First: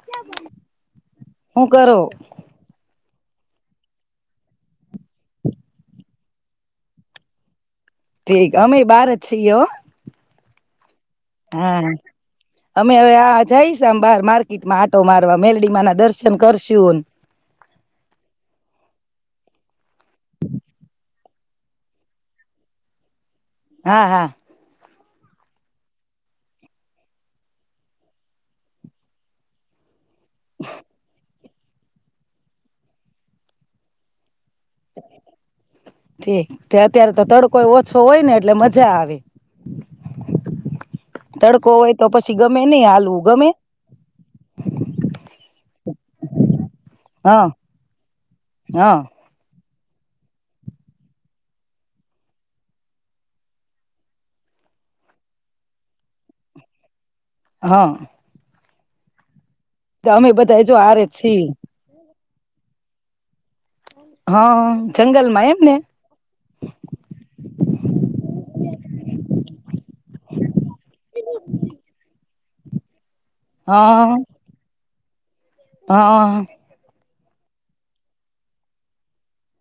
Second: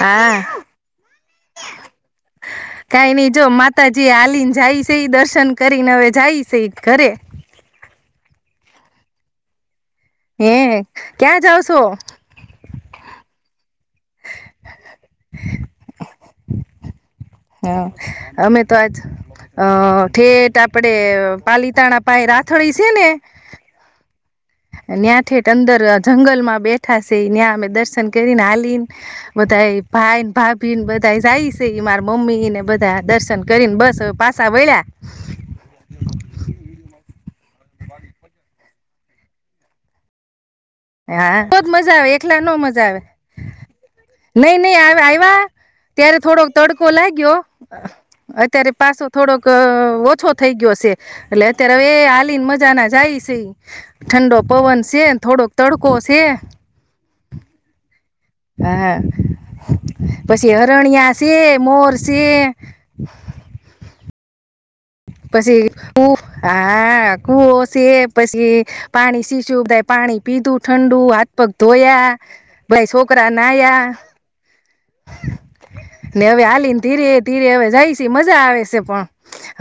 હા હું કરો કઈ નઈ જો માતાજી આલીને જાય છે એ દર્શન કરીને હવે જાય સે ઘરે. ઠીક. અમે બહાર અછી હો. એ ક્યાં જાવ છો? હા અમે હવ આ જઈશ બાર માર્કેટમાં આટો મારવા મેલડીમા ના દર્શ શન કરશું ન હા, અમે તો આજ અ થેટ આપણે પાલીતાણા પાાય રાથળી શે ને હા હા. ન્યાં ઠેટ અંદર જંગલમાં બેઠા છે ન્યાં અમે દર્શન કરીને હાલીને બધા એ ભાઈન ભાભીન બધા જાઈશ મારા મમ્મી ને બધા દર્શન કરીને બસ હવે પા ઠીક તે અત્યારે તો તડ કોઈ ઓછો હોય ને એટલે મ જા આવે. હા તો જ તડકો હોય મજા આવે તો પછી એકલા ન ગમે નઈ મજા આવે. હાલવું ગમે નઈ નઈ આવે આવ્યા ત્યારે થોડોક તડકો લાગ્યો હા અત્યારે હા પાછો થોડોક અ ઓછો થઈ ગયો શે. એટલે અત્યારે હવે એ હાલીને મજા ના જાય છે ઠંડો પવન છેને થોડોક તડકો શે. હા. હે હે. તો અમે પછી બધા જો હારે જ હરણિયા છે, છીએ મોર તે. હા. જંગલમાં એમ પછી ને હા કુઓ છે પછી પાણી શી સુું સ પાણી પી દું ઠંડુ હાથ પગ ધોયા. ભાઈ શો કરા નાયા. હા હા ને હવે હાલીન ધીરે ધીરે હવે જાય શે મજા આવે શે પણ.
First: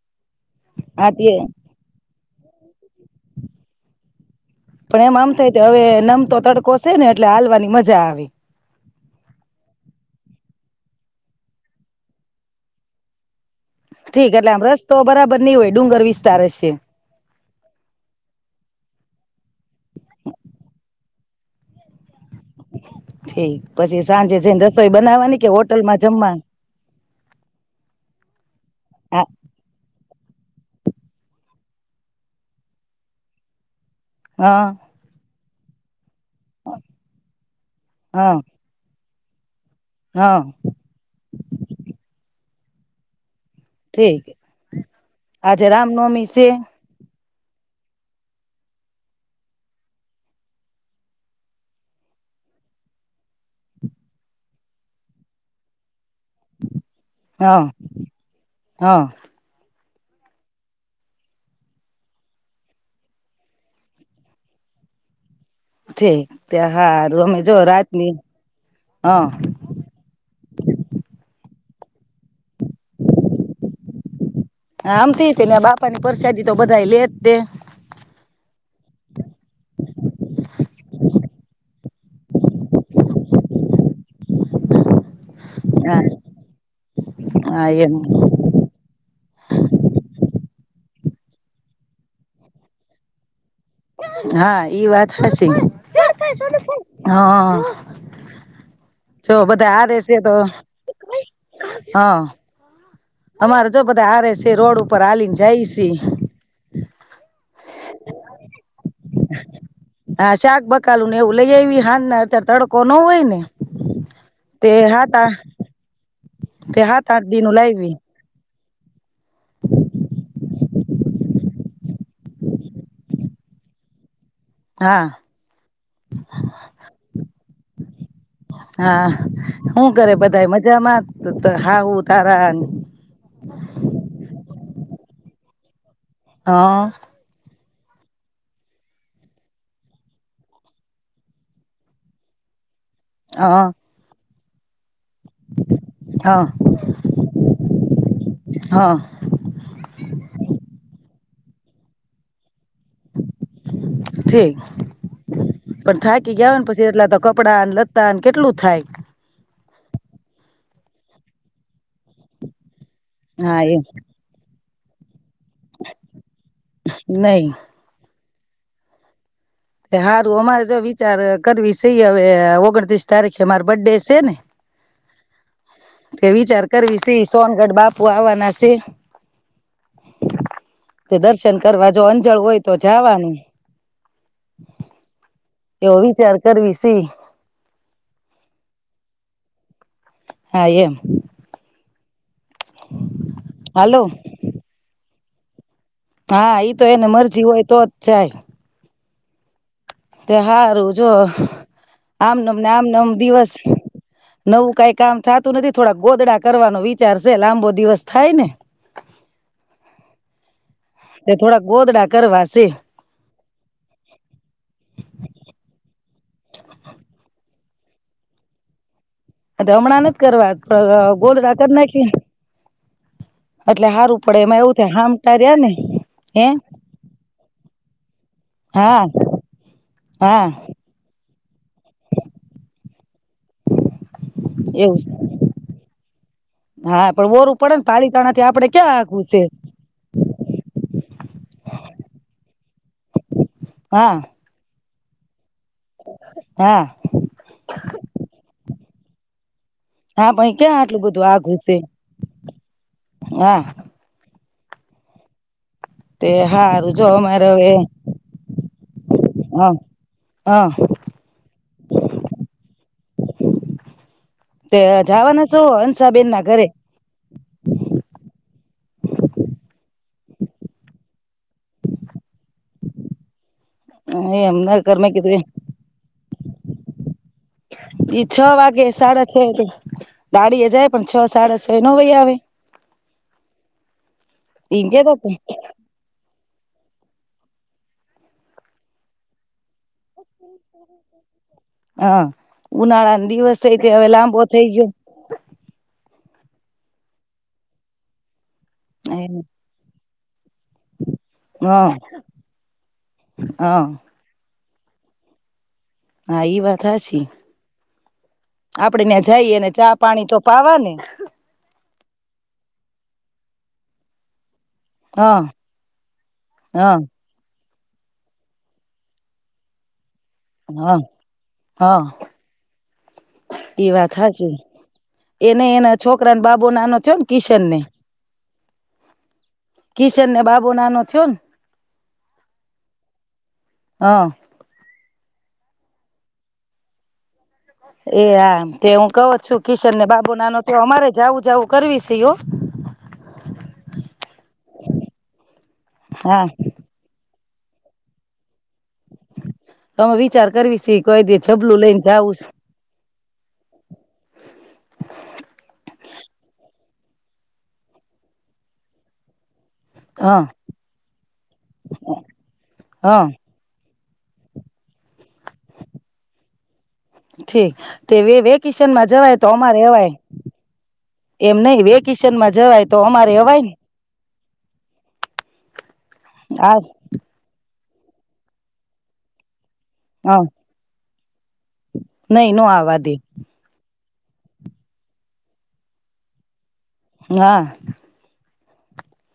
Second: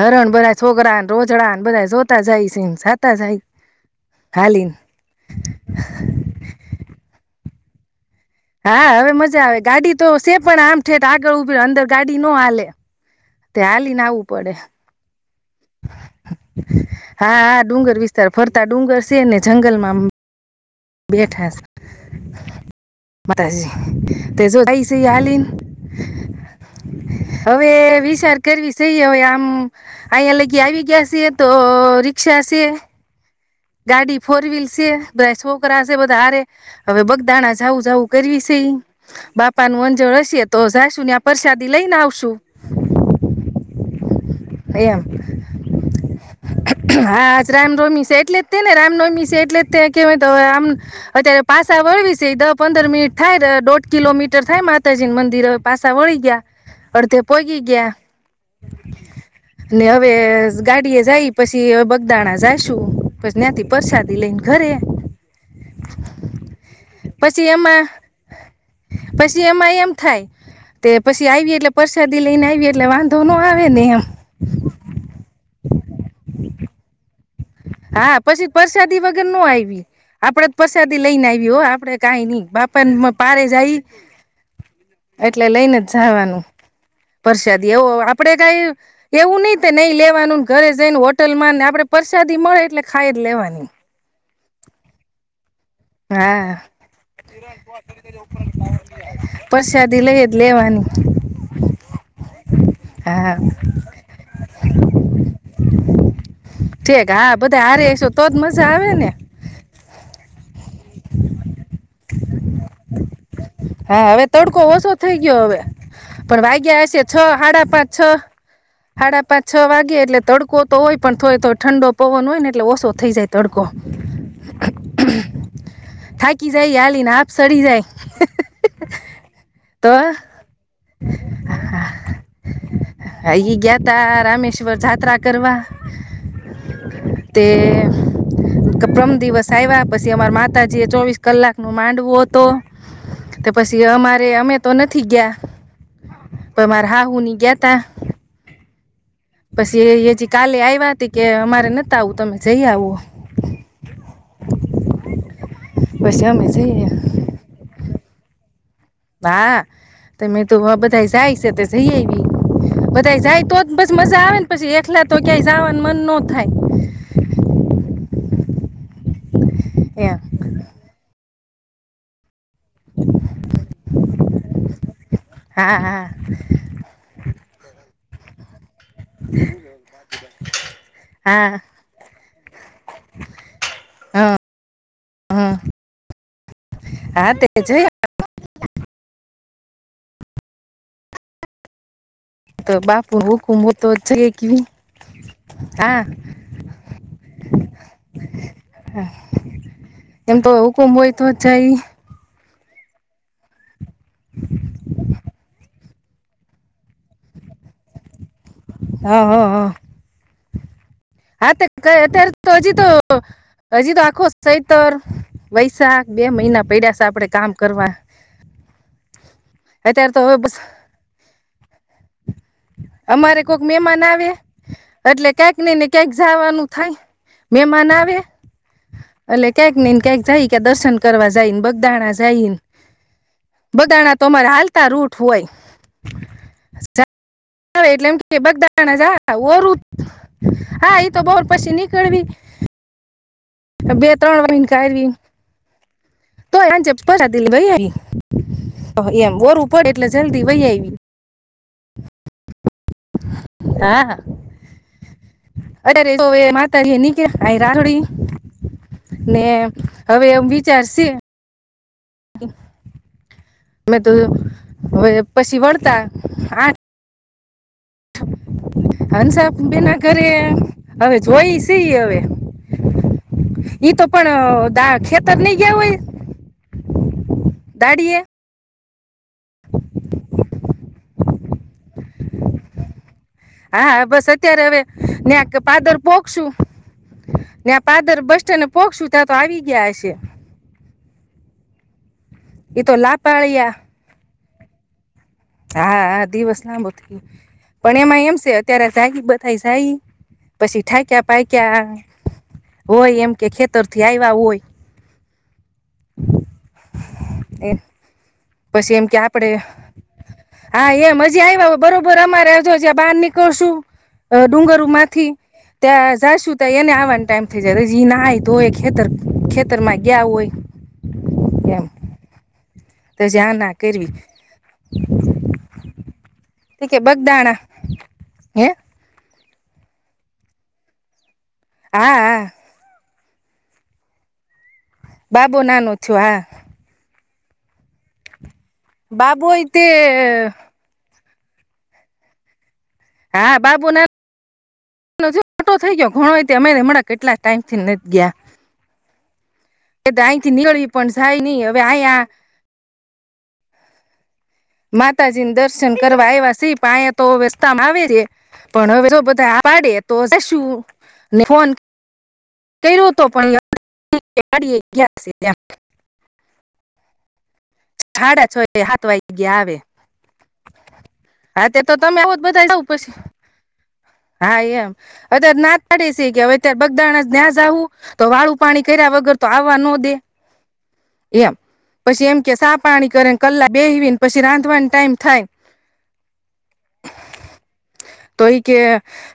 હરણ બધા છોકરા હા તે રોજડા ને બધા જો સાતા જાય છે સાતા જાય હાલીને પણ એમ આમ થાય હવે નમ તો તડકોશે ને એટલે હાલવાની મજા આવે હા હવે મજા આવે ગાડી તો સે પણ આમ ઠેઠ આગળ ઉભી અંદર ગાડી ન હાલે તે હાલીને આવવું ઠીક એટલે પડે આમ રસ્તો બરાબર નહી હોય ડુંગર વિસ્તાર હશે હા હા ડુંગર વિસ્તાર ફરતા ડુંગર છે ને જંગલમાં બેઠ હશે ઠીક પછી સાંજે માતાજી જો જઈને સ રસોઈ બનાવવાની હલીને કે હોટલમાં જમવાનું હવે વિચાર કરવી સઈ હવે હા આમ અહીયા લગી આવી ગયા છે તો રિકષા છે ગાડી ફોર વ્હીલ હા છે બ્ર શો કરાશે ારે હવે બગદાણા જવું જવું હા કરવી છે બાપ નું અંજળ હા હશે તો જઈશું ને આ પરસાદી લઈને આવશું ઠીકે એમ છે હા રામનવમી છે એટલે જ તે ને રામનવમી છે એટલે જ્યા કેવાય આમ અત્યારે પાસા વળી છે દ પંદર મિનિટ થાય દોઢ કિલોમીટર થાય માતાજીું મંદિર હવે પાસા વળી અડધપોી હા ગ હા હવે ગાડીએ જાય પછી હ બગદાણા જઈશું પછી ત્યાથી પરસાદી લઈને ઘરે ઠીક ત્યાં હારું અમે પછી જો એમાં રાતની હા પછી એમાં એમ થાય પછી આવી એટલે પરસાદી લઈને આવીએ એટલે વાંધો ન આવે નને એમ આમ થ ને બાપા ની પરસાદી તો બધા લે તે હા, પછી વરસાદી વગર ન આવી આપડે. પ્રસાદી લઈને આવ્યો હો. આપડે કાઈ નઈ. બાપા પારે જાય. એટલે લઈને જ હા જવાનું હા પ્રસાદી, એવો એમ આપડે કઈ એવું નઈ, નહી લેવાનું. ઘરે જઈ ને હોટલમાં ને આપડે પર. સાદી મળે એટલે ખાઈ જ લેવાની. હા, એ વાત હશે. હા, જો બધા હારે પ્રસાદી છે લઈ જ તો લેવાની. હા હા, અમારે જો બધા હારે છે રોડ ઉપર હાલીને જાય છે [unintelligible] ઠીક હા બધા હારીસ તો જ મજા આવે ને. કાલુ ને એવું લઈ આવી. હા, ના અત્યારે તડકો ન હોય ને. હા હવે તડકો તે ઓછો થઈ હા. ગયો હવે પણ વાગ્યા હશે છ સાડા પાંચ- છ. સાડા પાંચ- છ વાગે એટલે તડકો. તો હોય, પણ થોડો ઠંડો પવન હોય ને એટલે ઓછો થઈ જાય. તડકો. હા. થાકી જાય, હલીને હાફ ચડી જાય, હા હું તો કરે બધા મજામાં હા હું તારા અહી ગયા, તો રામેશ્વર જાત્રા કરી. વાહ. હ તે. પ્રરમ દિવસ આવ્યા પછી અમાર માત માતાજી ચોવીસ કલાક નું માંડવો હતો. તો પછી અમારે, અમે તો નાથ થી ગયા હ હ પણ, મારે હાહું ની ગયા તા. હ પછી એ હજી કાલે આઇવા કે અમારે નત આવું, તમે જઈ આવો. ઠીક, પણ પછી થાકી અમે ગયાને જઈએ પછી એટલા તો કપડા, ને લથા કેટલું થાય? બા, તમે તો વો બધા જાય છે, તો જય આવી બધા જાય હા તોજ, એ બસ મજા આવે ને પછી એકલા તો ક્યાંય જવાનું મન ન થાય. તે એમ હારું, અમારે જ જો વિચાર. કદ વિશય અવે ઓગણત્રીસ તારીખે માર બર્થડે છે ને, હા હા તે વિચાર કરવી સોનગઢ બાપુ આવવાના છે. તે દર્શન હા કરવા જો જવુ હોય તો જવાનું. એ વિચાર કરવીસે. હા તે જઈ હા એમ. તો બાપુભુ કુમભુ તો હાલો છે કવી. [inaudible] હા ઈ તો એને મરજી હોય તો જ જાય. તે એમ તો હુકુંમ હોય તો જ જ એ. નામ નામ દિવસ. નવ કઈ કામ થતું નથી. થોડા ગોદડા કરવાનો વિચાર છે લાંબો દિવસ થાય ને. હા હા હા. તે હા થોડાક ક ગોદડા અત્યારે કરવા તો છે હજી તો. હજી તો આખો સૈતર વૈશાખ બે મહિના પડ્યા છે આપડે કામ કરવા. હમણાં અત્યારે નથી તો હવે બસ કરવા ગોધડા કરી નાખી અમારે કોઈક એટલે મહેમાન હારું પડે એમાં એવું થાય હામટા રયા ને. હે ખાવાનું થાય. એ મનાવે. હા એટલે ક્યાંક ને ક્યાંક હા જાય કે દર્શન કરવા જાયને બગદાણા જાય. બગાણા તો અમારા હાલતા એવું રૂટ હોય. હા પણ ઓરું પડે ને હવે એટલે એમ પાલીતાણા કે થી આપડે ક્યાં બગદાણા આઘું જ છે ઓરું હા ઈ તો બહોર પછી નીકળવી. બે હા ત્રણ [unintelligible] સારવી. તોય હા આંજે પરા દી ભાઈ આગી. એમ ઓરુ હા પણ ક્યાં આટલું બધું આઘુ સે. હા. હા અત્યારે તો તે હવે હારું માતારી જો નીકરા અમારે આ હવે રાયડી ને હ હવે એમ હ વિચારશે. [inaudible] અમે તો તે જવાના છો પછી વળતા હંસાબેન ના ઘરે આઠ હંસા બેના ઘરે હવે જોય સી હવે. એઈ તો એ પણ એમના ઘર ત્યાં મેં ખેતર નઈ ગયા હોય? એ દાડીએ છ વાગે. [inaudible] છે દાડી એ જાય પણ છ સાડા છ નો વઈ આવે. હા, બસ અત્યારે હવે એમ કેતા ન્યાક પાદર પોખસું. જ્યાં પાદર બસ્ટેન્ડને પોખસું ત્યાં તો આવી ગયા હશે. હા. એ તો ઉનાળા દિવસે લાપાળિયા જે લાંબો થઈ ગયો. હા હા દિવસ લાંબો થઈ ગયો, પણ એમાં એમ છે. ત્યારે [unintelligible] બધાય સાઈ. પછી ઠાક્યા હ હ પાક્યા હોય એમ કે ખેતરથી આવ્યા હોય. હા એ વાત હાચી. એ પછી એમ આપડે કે ત્યાં આપણે જઈએને ચા પા હા, એ મજા આવ બરોબર અમારે જો જ્યાં બહાર નીકળશું અ ડુંગરુ હ માંથી ત્યાં જાશું ત હ હ એને આવવાનું ટાઈમ ત્યારે જી નાએ ધોઈ ખેતર ખેતર મા ક્યાં હોય એેમ. એ વાત હાચી એને એના છોકરાને બાપ બો તે નાનો કે છે બગદાણા કિસન ને. હે? કિશનને બાબુ નાનો થીઓ ન. હા હા. હ. બાબો નાનો થયો હા. એ આ. તે હું કહો બાબો છું તે કિશન ને બાબુ નાનો થિયો અમારે જાવું જાવું કરવી સે હો. હા, બાબો ના નાનો થિયો મોટો થઈ ગયો હા ઘણોય અમે કેટલાય. ટાઈમથી નથ ગિયા. અમે વિચાર કરવી સ પણ કઈ જાય દી નહી ઝબલું હવે લઈને અહીંયા જાવુંસ. [inaudible] માતાજીને દર્શન કરવા આવ્યા સ પણયા તો રસ્તામાં આવે છે, પણ હવે તો બધા પાડે તો હા શું, ને ફોન કર્યો હા તો પણ ડી [unintelligible] ઠી, સાડા છ સાત વેકેશનમાં વાગે જવાય તો ગયા અમારે આવે એવાય, એમ હા નહ તે તો તમે આવો વેકેશનમાં બધા જવું જવાય તો પછી અમારે અવાય. હા એમ, અ ના સ ગવાવેત્યારે હા બગદાણ જ્યાઝાહું. તો વાળું પાણી કર્યા વગર તો વાનું નો દે. હા એમ, પછી એમ કે નઈ નો સાપ. આવા પાણી દે કરેને કલા બેવીને. પછી રાંધવાન ટાઈમ થાય. હા. તોય કે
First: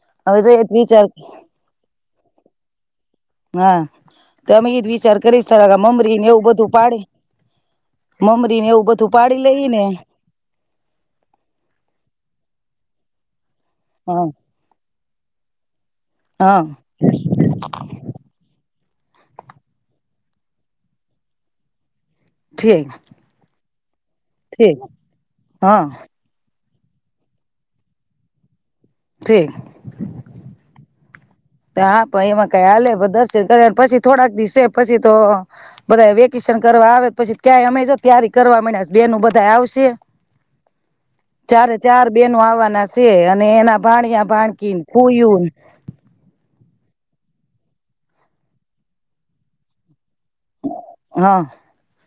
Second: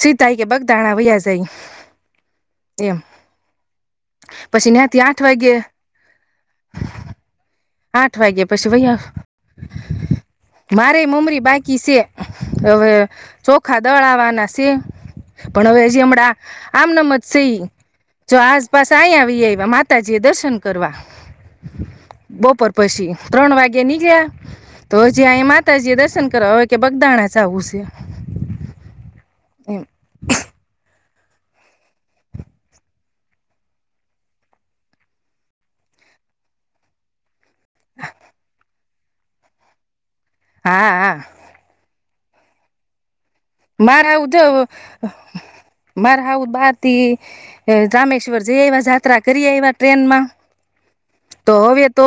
સીધા હવે કે જો એજ બગદાણા વિચાર વૈ આ જાય. એમ. હા, તો અમે પછી એજ ત્યાંથી વિચાર આઠ કરીશ ત વાગે કે મમરીને એવું બધું પાડે. આઠ વાગે મમરી ને પછી એવું વૈયા બધું પાડી લઈ ને. મારે મમરી બાકી છે, હવે ચો ખાદળ હા આવવાના છે. પણ હવે હમણાં, હા આમ આમ‌ સે‌ ઈ, જો આજ બસ આહીયા આવી આવ્યા માતાજી એ દર્શન કરવા. બપોર ઠીક પછી, ત્રણ વાગે નીકળ્યા, ઠીક તો હજી અહી હા માતાજી એ દર્શન કરવા હવે કે બગદાણા ય જાવુંસ. ઠીક એમ. હા પણ એમાં કઈ આલે દર્શન કર પછી થોડાક દિવસે પછી તો, બધા વેકેશન કરવા આવે પછી ક્યાંય અમે ત્યારે કરવા મ્યા બેન બધા આવશે. હા હ. બેન આવવાના છે. અને એના મારે ભાણિયા આવું તો, ભાણકી ફૂયું મારે સાસુ બાર તે, રામેશ્વર જઈ આવ્યા જાયાત્રા કરીએ આવ્યા ટ્રેનમાં. હા તો હવે તો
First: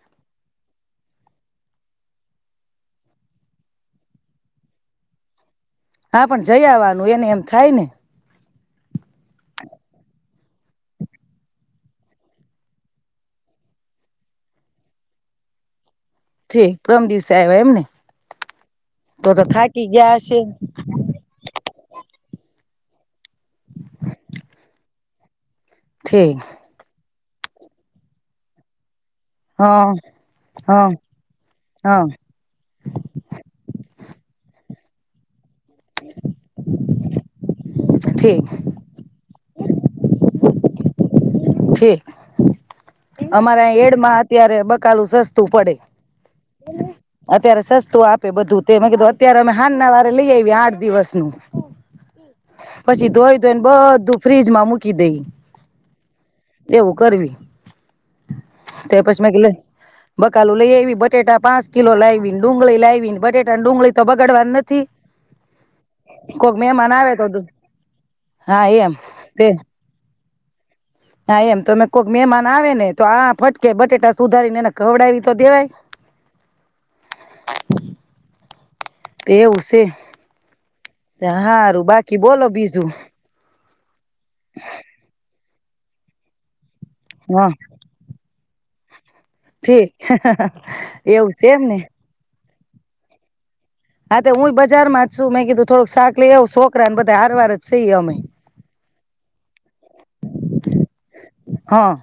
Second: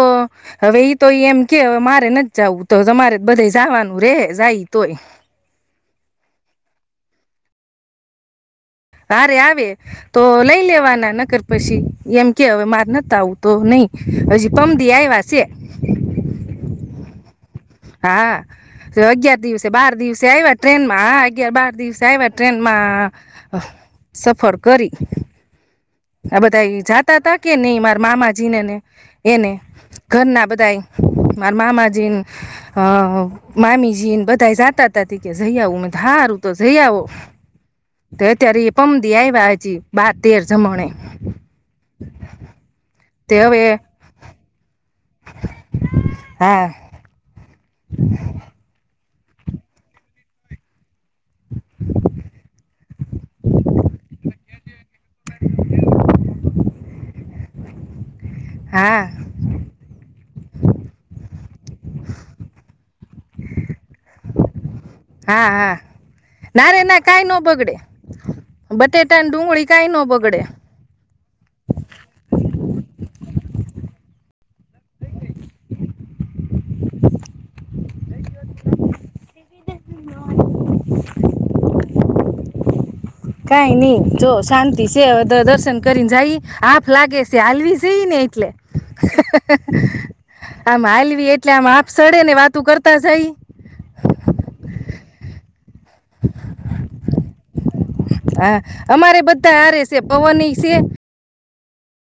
હવે ઈ તોય એમ કે મારે નથી જાવું તો તમારે બધે જવાનું રે જાય તોય. હા પણ જઈ આવવાનું એને એમ થાય ને. હારે આવે, તો લઈ લેવાના નકર, પછી એમ કેવે માર નતા આવું તો નહી હજી પમદી આવ્યા છે. ઠીક પ્રમ દિવસે આવ્યા એમને હા, તો અગિયાર તો દિવસે થાકી બાર ગયા દિવસે હશે આવ્યા ટ્રેન માં અગિયાર બાર દિવસે સાવા ટ્રેનમાં, સફર કરી. હ ઠીક બધ જાત ત ત કે નહીં મા મા માજીને ને. એને, હા ઘરના બધાય હા મારા હા મામાજીને અ મામીજીને બધા જાતા. તાથી. જઈ આવું મેં ધારું તો જઈ આવો. તો ઠીક ત્યારે એ પણમ દી આયવા. જી બા તેર જમણે. હ. [inaudible] ઠીક. હવે અમારે એડમાં અત્યારે. કાલું સસ્તું પડે. હા અત્યારે સસ્તું આપે બધું તે મેં કીધું અત્યારે અમે હાનના વારે લઈ આવીએ આઠ દિવસનું, પછી ધોઈ ધોઈને બધું ફ્રીજમાં મૂકી દઈ. એવું કરવી. તે હા પછી મે કલે બકાલું લઈ એવી બટેટા પાંચ કિલો લાવીને ડુંગળી લાવી ને બટેટાને ડુંગળી તો બગડવાની નથી. હા હા, કોઈક ના રે મહેમાન ના આવે કઈ નો તો બગડે, હા એમ બટેટા ને તે ડુંગળી કઈ નો બગડે. હા એમ તોમે કોઈક મહેમાન આવે ને તો આ ફટકે બટેટા સુધારીને એને ખવડાવી તો દેવાય. તે ઉ ત, હારું બાકી કી લભી બીજું. કાંઈ શ કરીન જાઈ, આપ લાગે છે હા આલ્વીઝઈને એટલે. ઠીક આમ આલવી એવું છે એટલે એમ આમ ને આપ સડે ને વાત તું કરતા જાય. હા તો હું બજારમાં જ છું મેં કીધું થોડુંક શાક લઈ આવું છોકરા ને બધા હારવાર જ છીએ અમે હા અમારે બધા હરે છે પવન છે. હા.